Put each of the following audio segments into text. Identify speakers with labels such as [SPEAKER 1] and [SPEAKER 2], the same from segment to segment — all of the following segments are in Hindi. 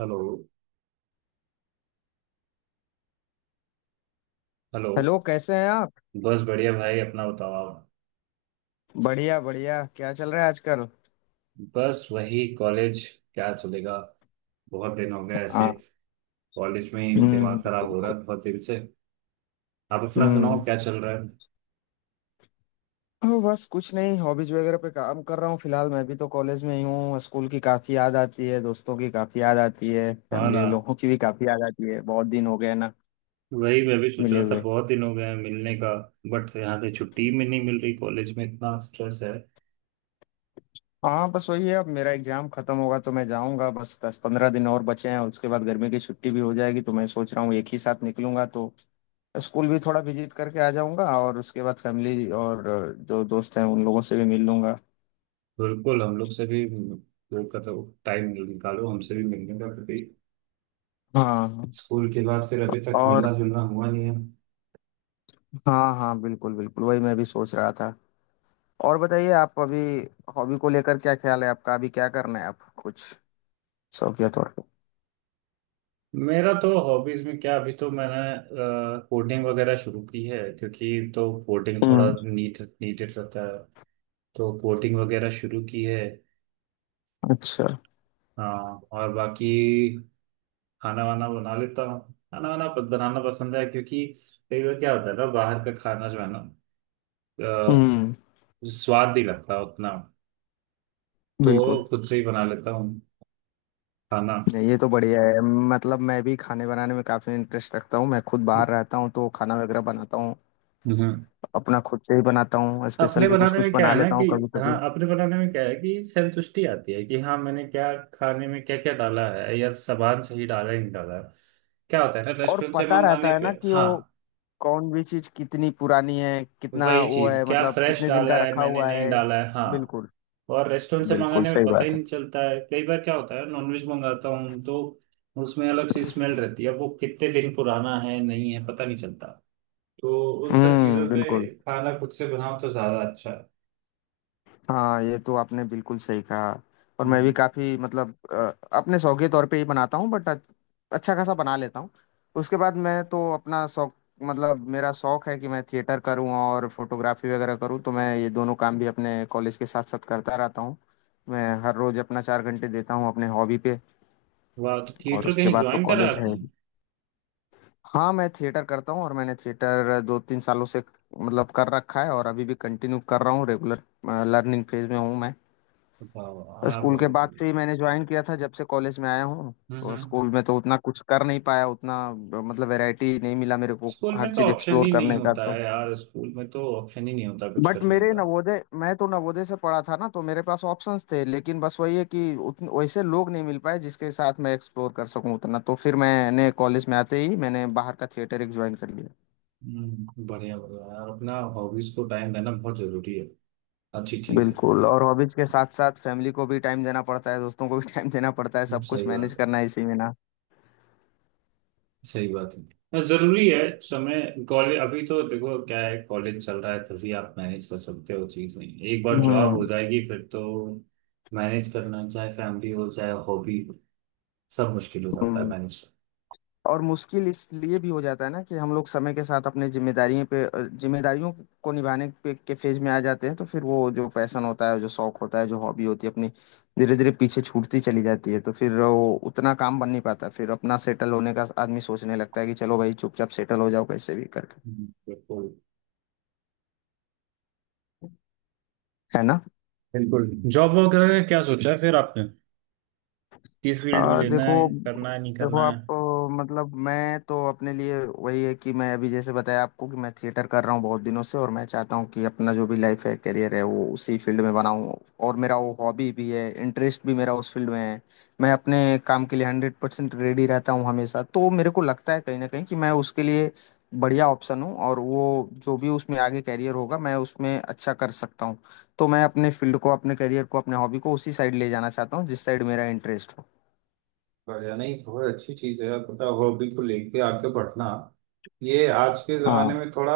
[SPEAKER 1] हेलो। हेलो।
[SPEAKER 2] हेलो, कैसे हैं आप?
[SPEAKER 1] बस बढ़िया भाई, अपना बताओ आप।
[SPEAKER 2] बढ़िया बढ़िया, क्या चल रहा है आजकल?
[SPEAKER 1] बस वही कॉलेज, क्या चलेगा। बहुत दिन हो गए ऐसे।
[SPEAKER 2] हाँ।
[SPEAKER 1] कॉलेज में ही दिमाग
[SPEAKER 2] हम्म।
[SPEAKER 1] खराब हो रहा है बहुत दिन से। आप अपना
[SPEAKER 2] हम्म।
[SPEAKER 1] सुनाओ, क्या चल रहा है।
[SPEAKER 2] बस कुछ नहीं, हॉबीज वगैरह पे काम कर रहा हूँ फिलहाल। मैं भी तो कॉलेज में ही हूँ। स्कूल की काफी याद आती है, दोस्तों की काफी याद आती है,
[SPEAKER 1] हाँ
[SPEAKER 2] फैमिली
[SPEAKER 1] ना,
[SPEAKER 2] लोगों की भी काफी याद आती है। बहुत दिन हो गए ना
[SPEAKER 1] वही मैं भी सोच
[SPEAKER 2] मिले
[SPEAKER 1] रहा था,
[SPEAKER 2] हुए।
[SPEAKER 1] बहुत दिन हो गए हैं मिलने का। बट यहाँ पे छुट्टी में नहीं मिल रही, कॉलेज में इतना स्ट्रेस है।
[SPEAKER 2] हाँ, बस वही है, अब मेरा एग्जाम खत्म होगा तो मैं जाऊंगा। बस 10-15 दिन और बचे हैं, उसके बाद गर्मी की छुट्टी भी हो जाएगी, तो मैं सोच रहा हूँ एक ही साथ निकलूंगा। तो स्कूल भी थोड़ा विजिट करके आ जाऊंगा और उसके बाद फैमिली और जो दोस्त हैं उन लोगों से भी मिल लूंगा।
[SPEAKER 1] बिल्कुल, हम लोग से भी वो करो, टाइम निकालो हमसे भी मिलने का कभी।
[SPEAKER 2] हाँ।
[SPEAKER 1] स्कूल के बाद फिर अभी तक
[SPEAKER 2] और
[SPEAKER 1] मिलना जुलना हुआ नहीं है।
[SPEAKER 2] हाँ हाँ बिल्कुल बिल्कुल, वही मैं भी सोच रहा था। और बताइए, आप अभी हॉबी को लेकर क्या ख्याल है आपका? अभी क्या करना है आप कुछ शौकिया तौर पे?
[SPEAKER 1] मेरा तो हॉबीज में क्या, अभी तो मैंने कोडिंग वगैरह शुरू की है, क्योंकि तो कोडिंग थोड़ा
[SPEAKER 2] हम्म।
[SPEAKER 1] नीडेड रहता है। तो कोडिंग वगैरह शुरू की है।
[SPEAKER 2] अच्छा।
[SPEAKER 1] हाँ और बाकी खाना वाना बना लेता हूँ, खाना वाना बनाना पसंद है, क्योंकि कई बार क्या होता है ना, बाहर का खाना जो है ना, अ,
[SPEAKER 2] हम्म।
[SPEAKER 1] स्वाद नहीं लगता उतना।
[SPEAKER 2] बिल्कुल।
[SPEAKER 1] तो खुद से ही बना लेता हूँ खाना।
[SPEAKER 2] नहीं, ये तो बढ़िया है। मतलब मैं भी खाने बनाने में काफी इंटरेस्ट रखता हूँ। मैं खुद बाहर रहता हूँ तो खाना वगैरह बनाता हूँ।
[SPEAKER 1] हम्म।
[SPEAKER 2] अपना खुद से ही बनाता हूँ। स्पेशल
[SPEAKER 1] अपने
[SPEAKER 2] भी कुछ
[SPEAKER 1] बनाने
[SPEAKER 2] कुछ
[SPEAKER 1] में क्या
[SPEAKER 2] बना
[SPEAKER 1] है ना
[SPEAKER 2] लेता
[SPEAKER 1] कि,
[SPEAKER 2] हूँ कभी
[SPEAKER 1] हाँ,
[SPEAKER 2] कभी।
[SPEAKER 1] अपने बनाने में क्या है कि संतुष्टि आती है कि हाँ मैंने क्या खाने में क्या क्या डाला है, या सामान सही डाला है नहीं डाला है। क्या होता है ना,
[SPEAKER 2] और
[SPEAKER 1] रेस्टोरेंट से
[SPEAKER 2] पता
[SPEAKER 1] मंगवाने
[SPEAKER 2] रहता है ना
[SPEAKER 1] पे,
[SPEAKER 2] कि
[SPEAKER 1] हाँ
[SPEAKER 2] वो कौन भी चीज कितनी पुरानी है, कितना
[SPEAKER 1] वही
[SPEAKER 2] वो
[SPEAKER 1] चीज,
[SPEAKER 2] है,
[SPEAKER 1] क्या
[SPEAKER 2] मतलब
[SPEAKER 1] फ्रेश
[SPEAKER 2] कितने दिन
[SPEAKER 1] डाला
[SPEAKER 2] का
[SPEAKER 1] है
[SPEAKER 2] रखा
[SPEAKER 1] मैंने,
[SPEAKER 2] हुआ
[SPEAKER 1] नहीं
[SPEAKER 2] है।
[SPEAKER 1] डाला है। हाँ,
[SPEAKER 2] बिल्कुल,
[SPEAKER 1] और रेस्टोरेंट से
[SPEAKER 2] बिल्कुल
[SPEAKER 1] मंगाने में
[SPEAKER 2] सही
[SPEAKER 1] पता ही
[SPEAKER 2] बात है।
[SPEAKER 1] नहीं चलता है। कई बार क्या होता है, नॉनवेज मंगाता हूँ तो उसमें अलग सी स्मेल रहती है, वो कितने दिन पुराना है नहीं है पता नहीं चलता। तो उन सब चीजों
[SPEAKER 2] हम्म,
[SPEAKER 1] पे
[SPEAKER 2] बिल्कुल।
[SPEAKER 1] खाना खुद से बनाओ तो ज्यादा अच्छा है।
[SPEAKER 2] हाँ, ये तो आपने बिल्कुल सही कहा। और मैं भी
[SPEAKER 1] हम्म।
[SPEAKER 2] काफी, मतलब अपने शौक के तौर पे ही बनाता हूँ बट अच्छा खासा बना लेता हूँ। उसके बाद मैं तो अपना शौक, मतलब मेरा शौक है कि मैं थिएटर करूँ और फोटोग्राफी वगैरह करूँ, तो मैं ये दोनों काम भी अपने कॉलेज के साथ साथ करता रहता हूँ। मैं हर रोज अपना 4 घंटे देता हूँ अपने हॉबी पे।
[SPEAKER 1] वाह, तो
[SPEAKER 2] और
[SPEAKER 1] थिएटर
[SPEAKER 2] उसके
[SPEAKER 1] कहीं
[SPEAKER 2] बाद तो
[SPEAKER 1] ज्वाइन करा
[SPEAKER 2] कॉलेज है।
[SPEAKER 1] आपने।
[SPEAKER 2] हाँ, मैं थिएटर करता हूँ और मैंने थिएटर 2-3 सालों से, मतलब, कर रखा है और अभी भी कंटिन्यू कर रहा हूँ रेगुलर। लर्निंग फेज में हूँ मैं।
[SPEAKER 1] वाह वाह, हाँ
[SPEAKER 2] स्कूल के
[SPEAKER 1] बहुत
[SPEAKER 2] बाद से
[SPEAKER 1] बढ़िया।
[SPEAKER 2] ही मैंने ज्वाइन किया था, जब से कॉलेज में आया हूँ। तो
[SPEAKER 1] हम्म।
[SPEAKER 2] स्कूल में तो उतना कुछ कर नहीं पाया, उतना मतलब वैरायटी नहीं मिला मेरे को
[SPEAKER 1] स्कूल
[SPEAKER 2] हर
[SPEAKER 1] में तो
[SPEAKER 2] चीज
[SPEAKER 1] ऑप्शन
[SPEAKER 2] एक्सप्लोर
[SPEAKER 1] ही नहीं
[SPEAKER 2] करने का।
[SPEAKER 1] होता
[SPEAKER 2] तो
[SPEAKER 1] है यार, स्कूल में तो ऑप्शन ही नहीं होता कुछ
[SPEAKER 2] बट
[SPEAKER 1] करने
[SPEAKER 2] मेरे
[SPEAKER 1] का।
[SPEAKER 2] नवोदय, मैं तो नवोदय से पढ़ा था ना, तो मेरे पास ऑप्शंस थे, लेकिन बस वही है कि वैसे लोग नहीं मिल पाए जिसके साथ मैं एक्सप्लोर कर सकूं उतना। तो फिर मैंने कॉलेज में आते ही मैंने बाहर का थिएटर एक ज्वाइन कर लिया।
[SPEAKER 1] हम्म, बढ़िया बढ़िया यार, अपना हॉबीज को टाइम देना बहुत जरूरी है। अच्छी चीज है।
[SPEAKER 2] बिल्कुल। और हॉबीज के साथ साथ फैमिली को भी टाइम देना पड़ता है, दोस्तों को भी टाइम देना पड़ता है। सब कुछ
[SPEAKER 1] सही
[SPEAKER 2] मैनेज
[SPEAKER 1] बात है।
[SPEAKER 2] करना है इसी में ना।
[SPEAKER 1] सही बात है। हाँ, जरूरी है समय। कॉलेज अभी तो देखो क्या है, कॉलेज चल रहा है तभी आप मैनेज कर सकते हो चीज, नहीं एक बार जॉब
[SPEAKER 2] हम्म।
[SPEAKER 1] हो जाएगी फिर तो मैनेज करना, चाहे फैमिली हो चाहे हॉबी, सब मुश्किल हो जाता है
[SPEAKER 2] हम्म।
[SPEAKER 1] मैनेज।
[SPEAKER 2] और मुश्किल इसलिए भी हो जाता है ना कि हम लोग समय के साथ अपने जिम्मेदारियों पे, जिम्मेदारियों को निभाने पे के फेज में आ जाते हैं। तो फिर वो जो पैशन होता है, जो शौक होता है, जो हॉबी होती है अपनी, धीरे धीरे पीछे छूटती चली जाती है। तो फिर वो उतना काम बन नहीं पाता। फिर अपना सेटल होने का आदमी सोचने लगता है कि चलो भाई चुपचाप सेटल हो जाओ कैसे भी करके,
[SPEAKER 1] बिल्कुल।
[SPEAKER 2] है ना।
[SPEAKER 1] बिल्कुल। जॉब वॉब करने का क्या सोचा है फिर आपने, किस फील्ड में लेना
[SPEAKER 2] देखो,
[SPEAKER 1] है, करना है नहीं
[SPEAKER 2] देखो
[SPEAKER 1] करना है।
[SPEAKER 2] आप, मतलब मैं तो अपने लिए वही है कि मैं अभी जैसे बताया आपको कि मैं थिएटर कर रहा हूँ बहुत दिनों से और मैं चाहता हूँ कि अपना जो भी लाइफ है, करियर है, वो उसी फील्ड में बनाऊँ। और मेरा वो हॉबी भी है, इंटरेस्ट भी मेरा उस फील्ड में है। मैं अपने काम के लिए 100% रेडी रहता हूँ हमेशा, तो मेरे को लगता है कहीं ना कहीं कि मैं उसके लिए बढ़िया ऑप्शन हूँ और वो जो भी उसमें आगे कैरियर होगा, मैं उसमें अच्छा कर सकता हूँ। तो मैं अपने फील्ड को, अपने करियर को, अपने हॉबी को उसी साइड ले जाना चाहता हूँ जिस साइड मेरा इंटरेस्ट हो।
[SPEAKER 1] बढ़िया, नहीं बहुत अच्छी चीज है, पता हो बिल्कुल लेके आगे बढ़ना। ये आज के जमाने
[SPEAKER 2] हाँ,
[SPEAKER 1] में थोड़ा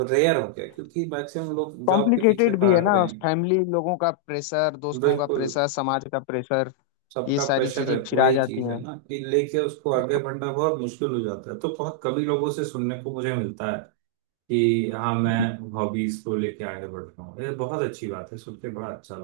[SPEAKER 1] रेयर हो गया, क्योंकि मैक्सिमम लोग जॉब के पीछे
[SPEAKER 2] कॉम्प्लिकेटेड भी है
[SPEAKER 1] भाग
[SPEAKER 2] ना।
[SPEAKER 1] रहे हैं।
[SPEAKER 2] फैमिली लोगों का प्रेशर, दोस्तों का
[SPEAKER 1] बिल्कुल,
[SPEAKER 2] प्रेशर, समाज का प्रेशर, ये
[SPEAKER 1] सबका
[SPEAKER 2] सारी
[SPEAKER 1] प्रेशर
[SPEAKER 2] चीजें
[SPEAKER 1] है तो
[SPEAKER 2] फिर आ
[SPEAKER 1] वही
[SPEAKER 2] जाती
[SPEAKER 1] चीज है
[SPEAKER 2] हैं।
[SPEAKER 1] ना कि लेके उसको आगे
[SPEAKER 2] बिल्कुल।
[SPEAKER 1] बढ़ना बहुत मुश्किल हो जाता है। तो बहुत कम ही लोगों से सुनने को मुझे मिलता है कि हाँ मैं हॉबीज को लेके आगे बढ़ रहा हूँ। ये बहुत अच्छी बात है, सुन के बड़ा अच्छा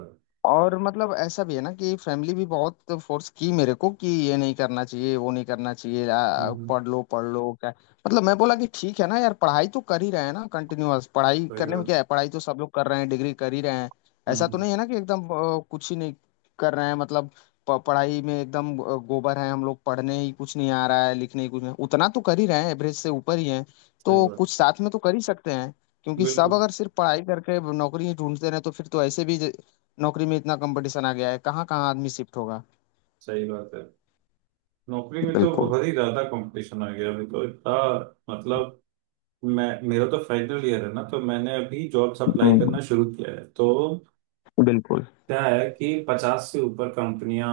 [SPEAKER 2] और मतलब ऐसा भी है ना कि फैमिली भी बहुत फोर्स की मेरे को कि ये नहीं करना चाहिए, वो नहीं करना चाहिए,
[SPEAKER 1] लगा।
[SPEAKER 2] पढ़ लो क्या। मतलब मैं बोला कि ठीक है ना यार, पढ़ाई तो कर ही रहे हैं ना कंटिन्यूअस। पढ़ाई
[SPEAKER 1] सही
[SPEAKER 2] करने में
[SPEAKER 1] बात।
[SPEAKER 2] क्या है, पढ़ाई तो सब लोग कर रहे हैं, डिग्री कर ही रहे हैं। ऐसा तो
[SPEAKER 1] हम्म।
[SPEAKER 2] नहीं है ना कि एकदम कुछ ही नहीं कर रहे हैं। मतलब पढ़ाई में एकदम गोबर है हम लोग, पढ़ने ही कुछ नहीं आ रहा है, लिखने ही कुछ नहीं। उतना तो कर ही रहे हैं, एवरेज से ऊपर ही है।
[SPEAKER 1] सही
[SPEAKER 2] तो
[SPEAKER 1] बात।
[SPEAKER 2] कुछ साथ में तो कर ही सकते हैं, क्योंकि सब
[SPEAKER 1] बिल्कुल
[SPEAKER 2] अगर सिर्फ पढ़ाई करके नौकरी ही ढूंढते रहे तो फिर तो ऐसे भी नौकरी में इतना कंपटीशन आ गया है, कहाँ कहाँ आदमी शिफ्ट होगा।
[SPEAKER 1] सही बात है। नौकरी में तो
[SPEAKER 2] बिल्कुल।
[SPEAKER 1] बहुत ही ज्यादा कंपटीशन आ गया अभी, तो इतना मतलब, मैं मेरा तो फाइनल ईयर है ना, तो मैंने अभी जॉब्स अप्लाई
[SPEAKER 2] हम्म,
[SPEAKER 1] करना शुरू किया है। तो
[SPEAKER 2] बिल्कुल।
[SPEAKER 1] क्या है कि 50 से ऊपर कंपनियां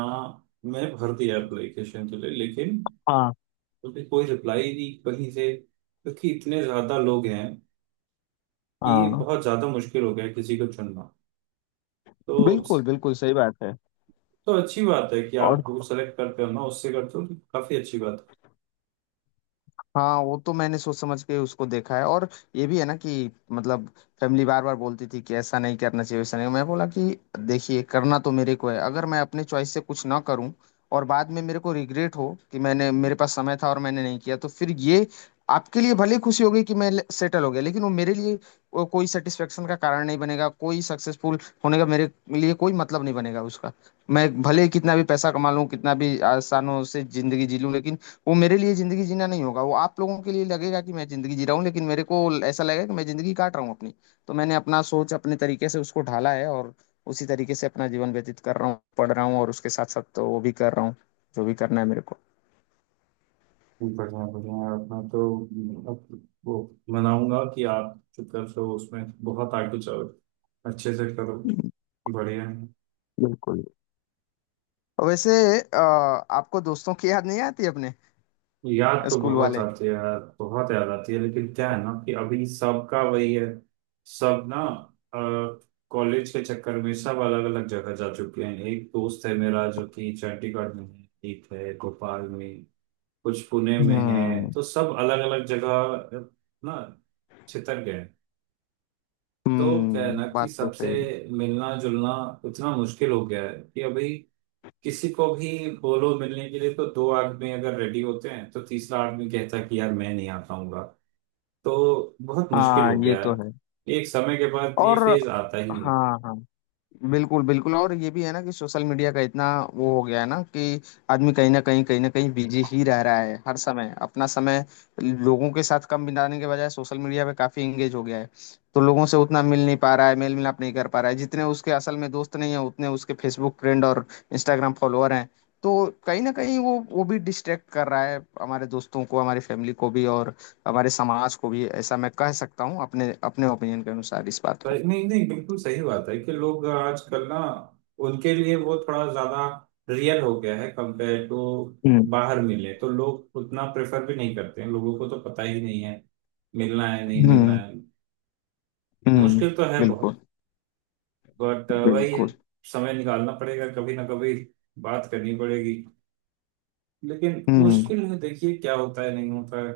[SPEAKER 1] में भर दिया एप्लीकेशन के लिए, लेकिन
[SPEAKER 2] हाँ।
[SPEAKER 1] अभी कोई रिप्लाई नहीं कहीं से, क्योंकि इतने ज्यादा लोग हैं कि
[SPEAKER 2] हाँ
[SPEAKER 1] बहुत ज्यादा मुश्किल हो गया है किसी को चुनना। तो
[SPEAKER 2] बिल्कुल बिल्कुल सही बात है।
[SPEAKER 1] तो अच्छी बात है कि आप
[SPEAKER 2] और
[SPEAKER 1] ग्रुप सेलेक्ट करते हो ना, उससे करते हो तो काफी अच्छी बात है।
[SPEAKER 2] हाँ, वो तो मैंने सोच समझ के उसको देखा है। और ये भी है ना कि मतलब फैमिली बार बार बोलती थी कि ऐसा नहीं करना चाहिए, वैसा नहीं। मैं बोला कि देखिए, करना तो मेरे को है। अगर मैं अपने चॉइस से कुछ ना करूं और बाद में मेरे को रिग्रेट हो कि मैंने, मेरे पास समय था और मैंने नहीं किया, तो फिर ये आपके लिए भले खुशी होगी कि मैं सेटल हो गया, लेकिन वो मेरे लिए, वो कोई सेटिस्फेक्शन का कारण नहीं बनेगा, कोई सक्सेसफुल होने का मेरे लिए कोई मतलब नहीं बनेगा उसका। मैं भले कितना भी पैसा कमा लूं, कितना भी आसानों से जिंदगी जी लूं, लेकिन वो मेरे लिए जिंदगी जीना नहीं होगा। वो आप लोगों के लिए लगेगा कि मैं जिंदगी जी रहा हूँ, लेकिन मेरे को ऐसा लगेगा कि मैं जिंदगी काट रहा हूँ अपनी। तो मैंने अपना सोच अपने तरीके से उसको ढाला है और उसी तरीके से अपना जीवन व्यतीत कर रहा हूँ, पढ़ रहा हूँ और उसके साथ साथ तो वो भी कर रहा हूँ जो भी करना है मेरे को।
[SPEAKER 1] जी, बढ़िया बढ़िया यार, मैं तो, अब वो मनाऊंगा कि आप जो कर रहे हो उसमें बहुत आगे चलो, अच्छे से करो। बढ़िया है।
[SPEAKER 2] बिल्कुल। वैसे, अ, आपको दोस्तों की याद नहीं आती अपने
[SPEAKER 1] याद तो
[SPEAKER 2] स्कूल
[SPEAKER 1] बहुत
[SPEAKER 2] वाले?
[SPEAKER 1] आती है यार, बहुत याद आती है, लेकिन क्या है ना कि अभी सबका वही है, सब ना कॉलेज के चक्कर में सब अलग अलग जगह जा चुके हैं। एक दोस्त है मेरा जो कि चंडीगढ़ में है, एक है भोपाल में, कुछ पुणे में है।
[SPEAKER 2] हम्म।
[SPEAKER 1] तो सब अलग अलग जगह ना छितर गए। तो क्या है
[SPEAKER 2] हम्म,
[SPEAKER 1] ना कि
[SPEAKER 2] बात तो
[SPEAKER 1] सबसे
[SPEAKER 2] सही है।
[SPEAKER 1] मिलना जुलना इतना मुश्किल हो गया है कि अभी किसी को भी बोलो मिलने के लिए, तो दो आदमी अगर रेडी होते हैं तो तीसरा आदमी कहता है कि यार मैं नहीं आ पाऊंगा। तो बहुत मुश्किल
[SPEAKER 2] हाँ,
[SPEAKER 1] हो
[SPEAKER 2] ये
[SPEAKER 1] गया
[SPEAKER 2] तो
[SPEAKER 1] है,
[SPEAKER 2] है।
[SPEAKER 1] एक समय के बाद ये
[SPEAKER 2] और
[SPEAKER 1] फेज आता ही है।
[SPEAKER 2] हाँ हाँ बिल्कुल बिल्कुल। और ये भी है ना कि सोशल मीडिया का इतना वो हो गया है ना कि आदमी कहीं ना कहीं, कहीं ना कहीं बिजी ही रह रहा है हर समय। अपना समय लोगों के साथ कम बिताने के बजाय सोशल मीडिया पे काफी एंगेज हो गया है। तो लोगों से उतना मिल नहीं पा रहा है, मेल मिलाप नहीं कर पा रहा है। जितने उसके असल में दोस्त नहीं है उतने उसके फेसबुक फ्रेंड और इंस्टाग्राम फॉलोअर हैं। तो कहीं ना कहीं वो भी डिस्ट्रैक्ट कर रहा है हमारे दोस्तों को, हमारी फैमिली को भी और हमारे समाज को भी, ऐसा मैं कह सकता हूँ अपने अपने ओपिनियन के अनुसार इस बात को।
[SPEAKER 1] पर नहीं नहीं, बिल्कुल सही बात है कि लोग आजकल ना, उनके लिए वो थोड़ा ज्यादा रियल हो गया है कंपेयर टू
[SPEAKER 2] हम्म।
[SPEAKER 1] बाहर मिले तो। लोग उतना प्रेफर भी नहीं करते हैं, लोगों को तो पता ही नहीं है मिलना है नहीं मिलना
[SPEAKER 2] हम्म।
[SPEAKER 1] है।
[SPEAKER 2] हम्म।
[SPEAKER 1] मुश्किल तो है बहुत,
[SPEAKER 2] बिल्कुल।
[SPEAKER 1] बट वही है,
[SPEAKER 2] बिल्कुल।
[SPEAKER 1] समय निकालना पड़ेगा कभी ना कभी, बात करनी पड़ेगी। लेकिन
[SPEAKER 2] हम्म।
[SPEAKER 1] मुश्किल है, देखिए क्या होता है नहीं होता है,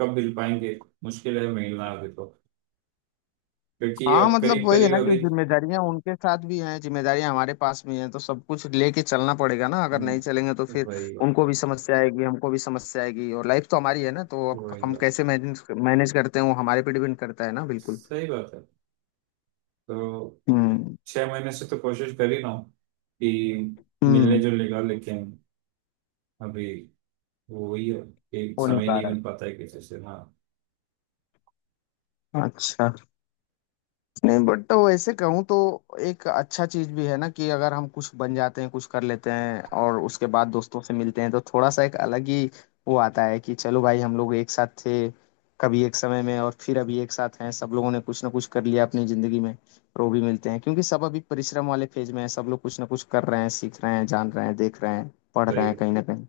[SPEAKER 1] कब मिल पाएंगे। मुश्किल है मिलना अभी तो, क्योंकि
[SPEAKER 2] हाँ,
[SPEAKER 1] अब
[SPEAKER 2] मतलब
[SPEAKER 1] करीब
[SPEAKER 2] वही है
[SPEAKER 1] करीब
[SPEAKER 2] ना कि
[SPEAKER 1] अभी,
[SPEAKER 2] जिम्मेदारियां उनके साथ भी हैं, जिम्मेदारियां हमारे पास भी हैं, तो सब कुछ लेके चलना पड़ेगा ना। अगर नहीं चलेंगे तो
[SPEAKER 1] हम्म,
[SPEAKER 2] फिर
[SPEAKER 1] वही बात।
[SPEAKER 2] उनको भी समस्या आएगी, हमको भी समस्या आएगी। और लाइफ तो हमारी है ना, तो अब
[SPEAKER 1] वही
[SPEAKER 2] हम
[SPEAKER 1] बात,
[SPEAKER 2] कैसे मैनेज मैनेज करते हैं वो हमारे पे डिपेंड करता है ना। बिल्कुल।
[SPEAKER 1] सही बात है। तो
[SPEAKER 2] हम्म।
[SPEAKER 1] 6 महीने से तो कोशिश कर ही रहा हूँ कि मिलने
[SPEAKER 2] हम्म।
[SPEAKER 1] जुलने का, लेकिन अभी वही है कि
[SPEAKER 2] हो नहीं
[SPEAKER 1] समय
[SPEAKER 2] पा
[SPEAKER 1] नहीं
[SPEAKER 2] रहा
[SPEAKER 1] मिल पाता है किसी से। हाँ
[SPEAKER 2] है, अच्छा। नहीं बट वैसे कहूँ तो एक अच्छा चीज भी है ना कि अगर हम कुछ बन जाते हैं, कुछ कर लेते हैं और उसके बाद दोस्तों से मिलते हैं, तो थोड़ा सा एक अलग ही वो आता है कि चलो भाई हम लोग एक साथ थे कभी एक समय में और फिर अभी एक साथ हैं। सब लोगों ने कुछ ना कुछ कर लिया अपनी जिंदगी में और वो भी मिलते हैं, क्योंकि सब अभी परिश्रम वाले फेज में है, सब लोग कुछ ना कुछ कर रहे हैं, सीख रहे हैं, जान रहे हैं, देख रहे हैं, पढ़ रहे हैं
[SPEAKER 1] सही।
[SPEAKER 2] कहीं ना कहीं।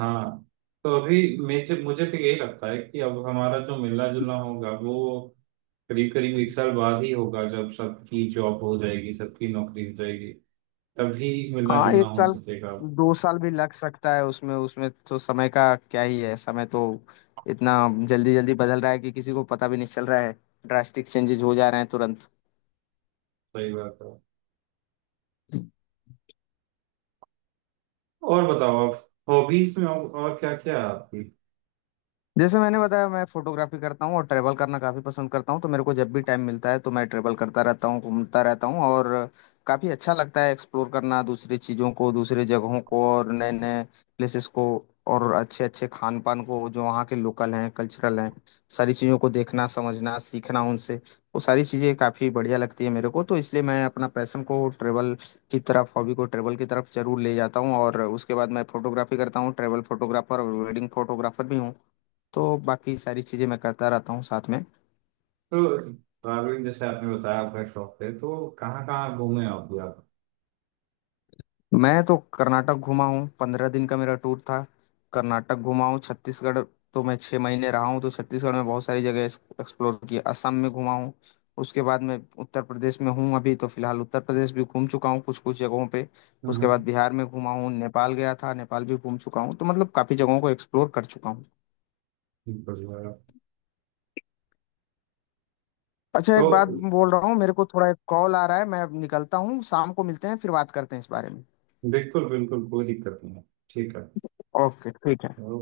[SPEAKER 1] हाँ। तो अभी मुझे मुझे तो यही लगता है कि अब हमारा जो मिलना जुलना होगा वो करीब करीब एक साल बाद ही होगा, जब सबकी जॉब हो जाएगी, सबकी नौकरी हो जाएगी, तभी मिलना
[SPEAKER 2] हाँ,
[SPEAKER 1] जुलना
[SPEAKER 2] एक
[SPEAKER 1] हो
[SPEAKER 2] साल
[SPEAKER 1] सकेगा।
[SPEAKER 2] 2 साल भी लग सकता है उसमें। उसमें तो समय का क्या ही है, समय तो इतना जल्दी जल्दी बदल रहा है कि किसी को पता भी नहीं चल रहा है। ड्रास्टिक चेंजेस हो जा रहे हैं तुरंत।
[SPEAKER 1] सही बात है। और बताओ आप, हॉबीज में और क्या क्या है आपकी।
[SPEAKER 2] जैसे मैंने बताया, मैं फोटोग्राफी करता हूँ और ट्रैवल करना काफ़ी पसंद करता हूँ। तो मेरे को जब भी टाइम मिलता है तो मैं ट्रैवल करता रहता हूँ, घूमता रहता हूँ। और काफ़ी अच्छा लगता है एक्सप्लोर करना दूसरी चीज़ों को, दूसरी जगहों को और नए नए प्लेसेस को और अच्छे अच्छे खान पान को जो वहाँ के लोकल हैं, कल्चरल हैं। सारी चीज़ों को देखना, समझना, सीखना उनसे, वो सारी चीज़ें काफ़ी बढ़िया लगती है मेरे को, तो इसलिए मैं अपना पैशन को ट्रैवल की तरफ, हॉबी को ट्रैवल की तरफ जरूर ले जाता हूँ। और उसके बाद मैं फोटोग्राफी करता हूँ, ट्रैवल फोटोग्राफर और वेडिंग फोटोग्राफर भी हूँ। तो बाकी सारी चीज़ें मैं करता रहता हूँ साथ में।
[SPEAKER 1] तो ट्रैवलिंग जैसे आपने बताया आपका शौक है, तो कहाँ कहाँ घूमे आप भी आप।
[SPEAKER 2] मैं तो कर्नाटक घूमा हूँ, 15 दिन का मेरा टूर था। कर्नाटक घूमा हूँ, छत्तीसगढ़ तो मैं 6 महीने रहा हूँ, तो छत्तीसगढ़ में बहुत सारी जगह एक्सप्लोर की। असम में घूमा हूँ, उसके बाद मैं उत्तर प्रदेश में हूँ अभी तो फिलहाल, उत्तर प्रदेश भी घूम चुका हूँ कुछ कुछ जगहों पे। उसके
[SPEAKER 1] हम्म।
[SPEAKER 2] बाद बिहार में घूमा हूँ, नेपाल गया था, नेपाल भी घूम चुका हूँ। तो मतलब काफ़ी जगहों को एक्सप्लोर कर चुका हूँ।
[SPEAKER 1] बढ़िया।
[SPEAKER 2] अच्छा,
[SPEAKER 1] तो
[SPEAKER 2] एक बात बोल रहा हूँ, मेरे को थोड़ा एक कॉल आ रहा है, मैं अब निकलता हूँ। शाम को मिलते हैं, फिर बात करते हैं इस बारे में।
[SPEAKER 1] बिल्कुल बिल्कुल कोई दिक्कत नहीं है। ठीक है।
[SPEAKER 2] ओके, ठीक है।
[SPEAKER 1] ओके।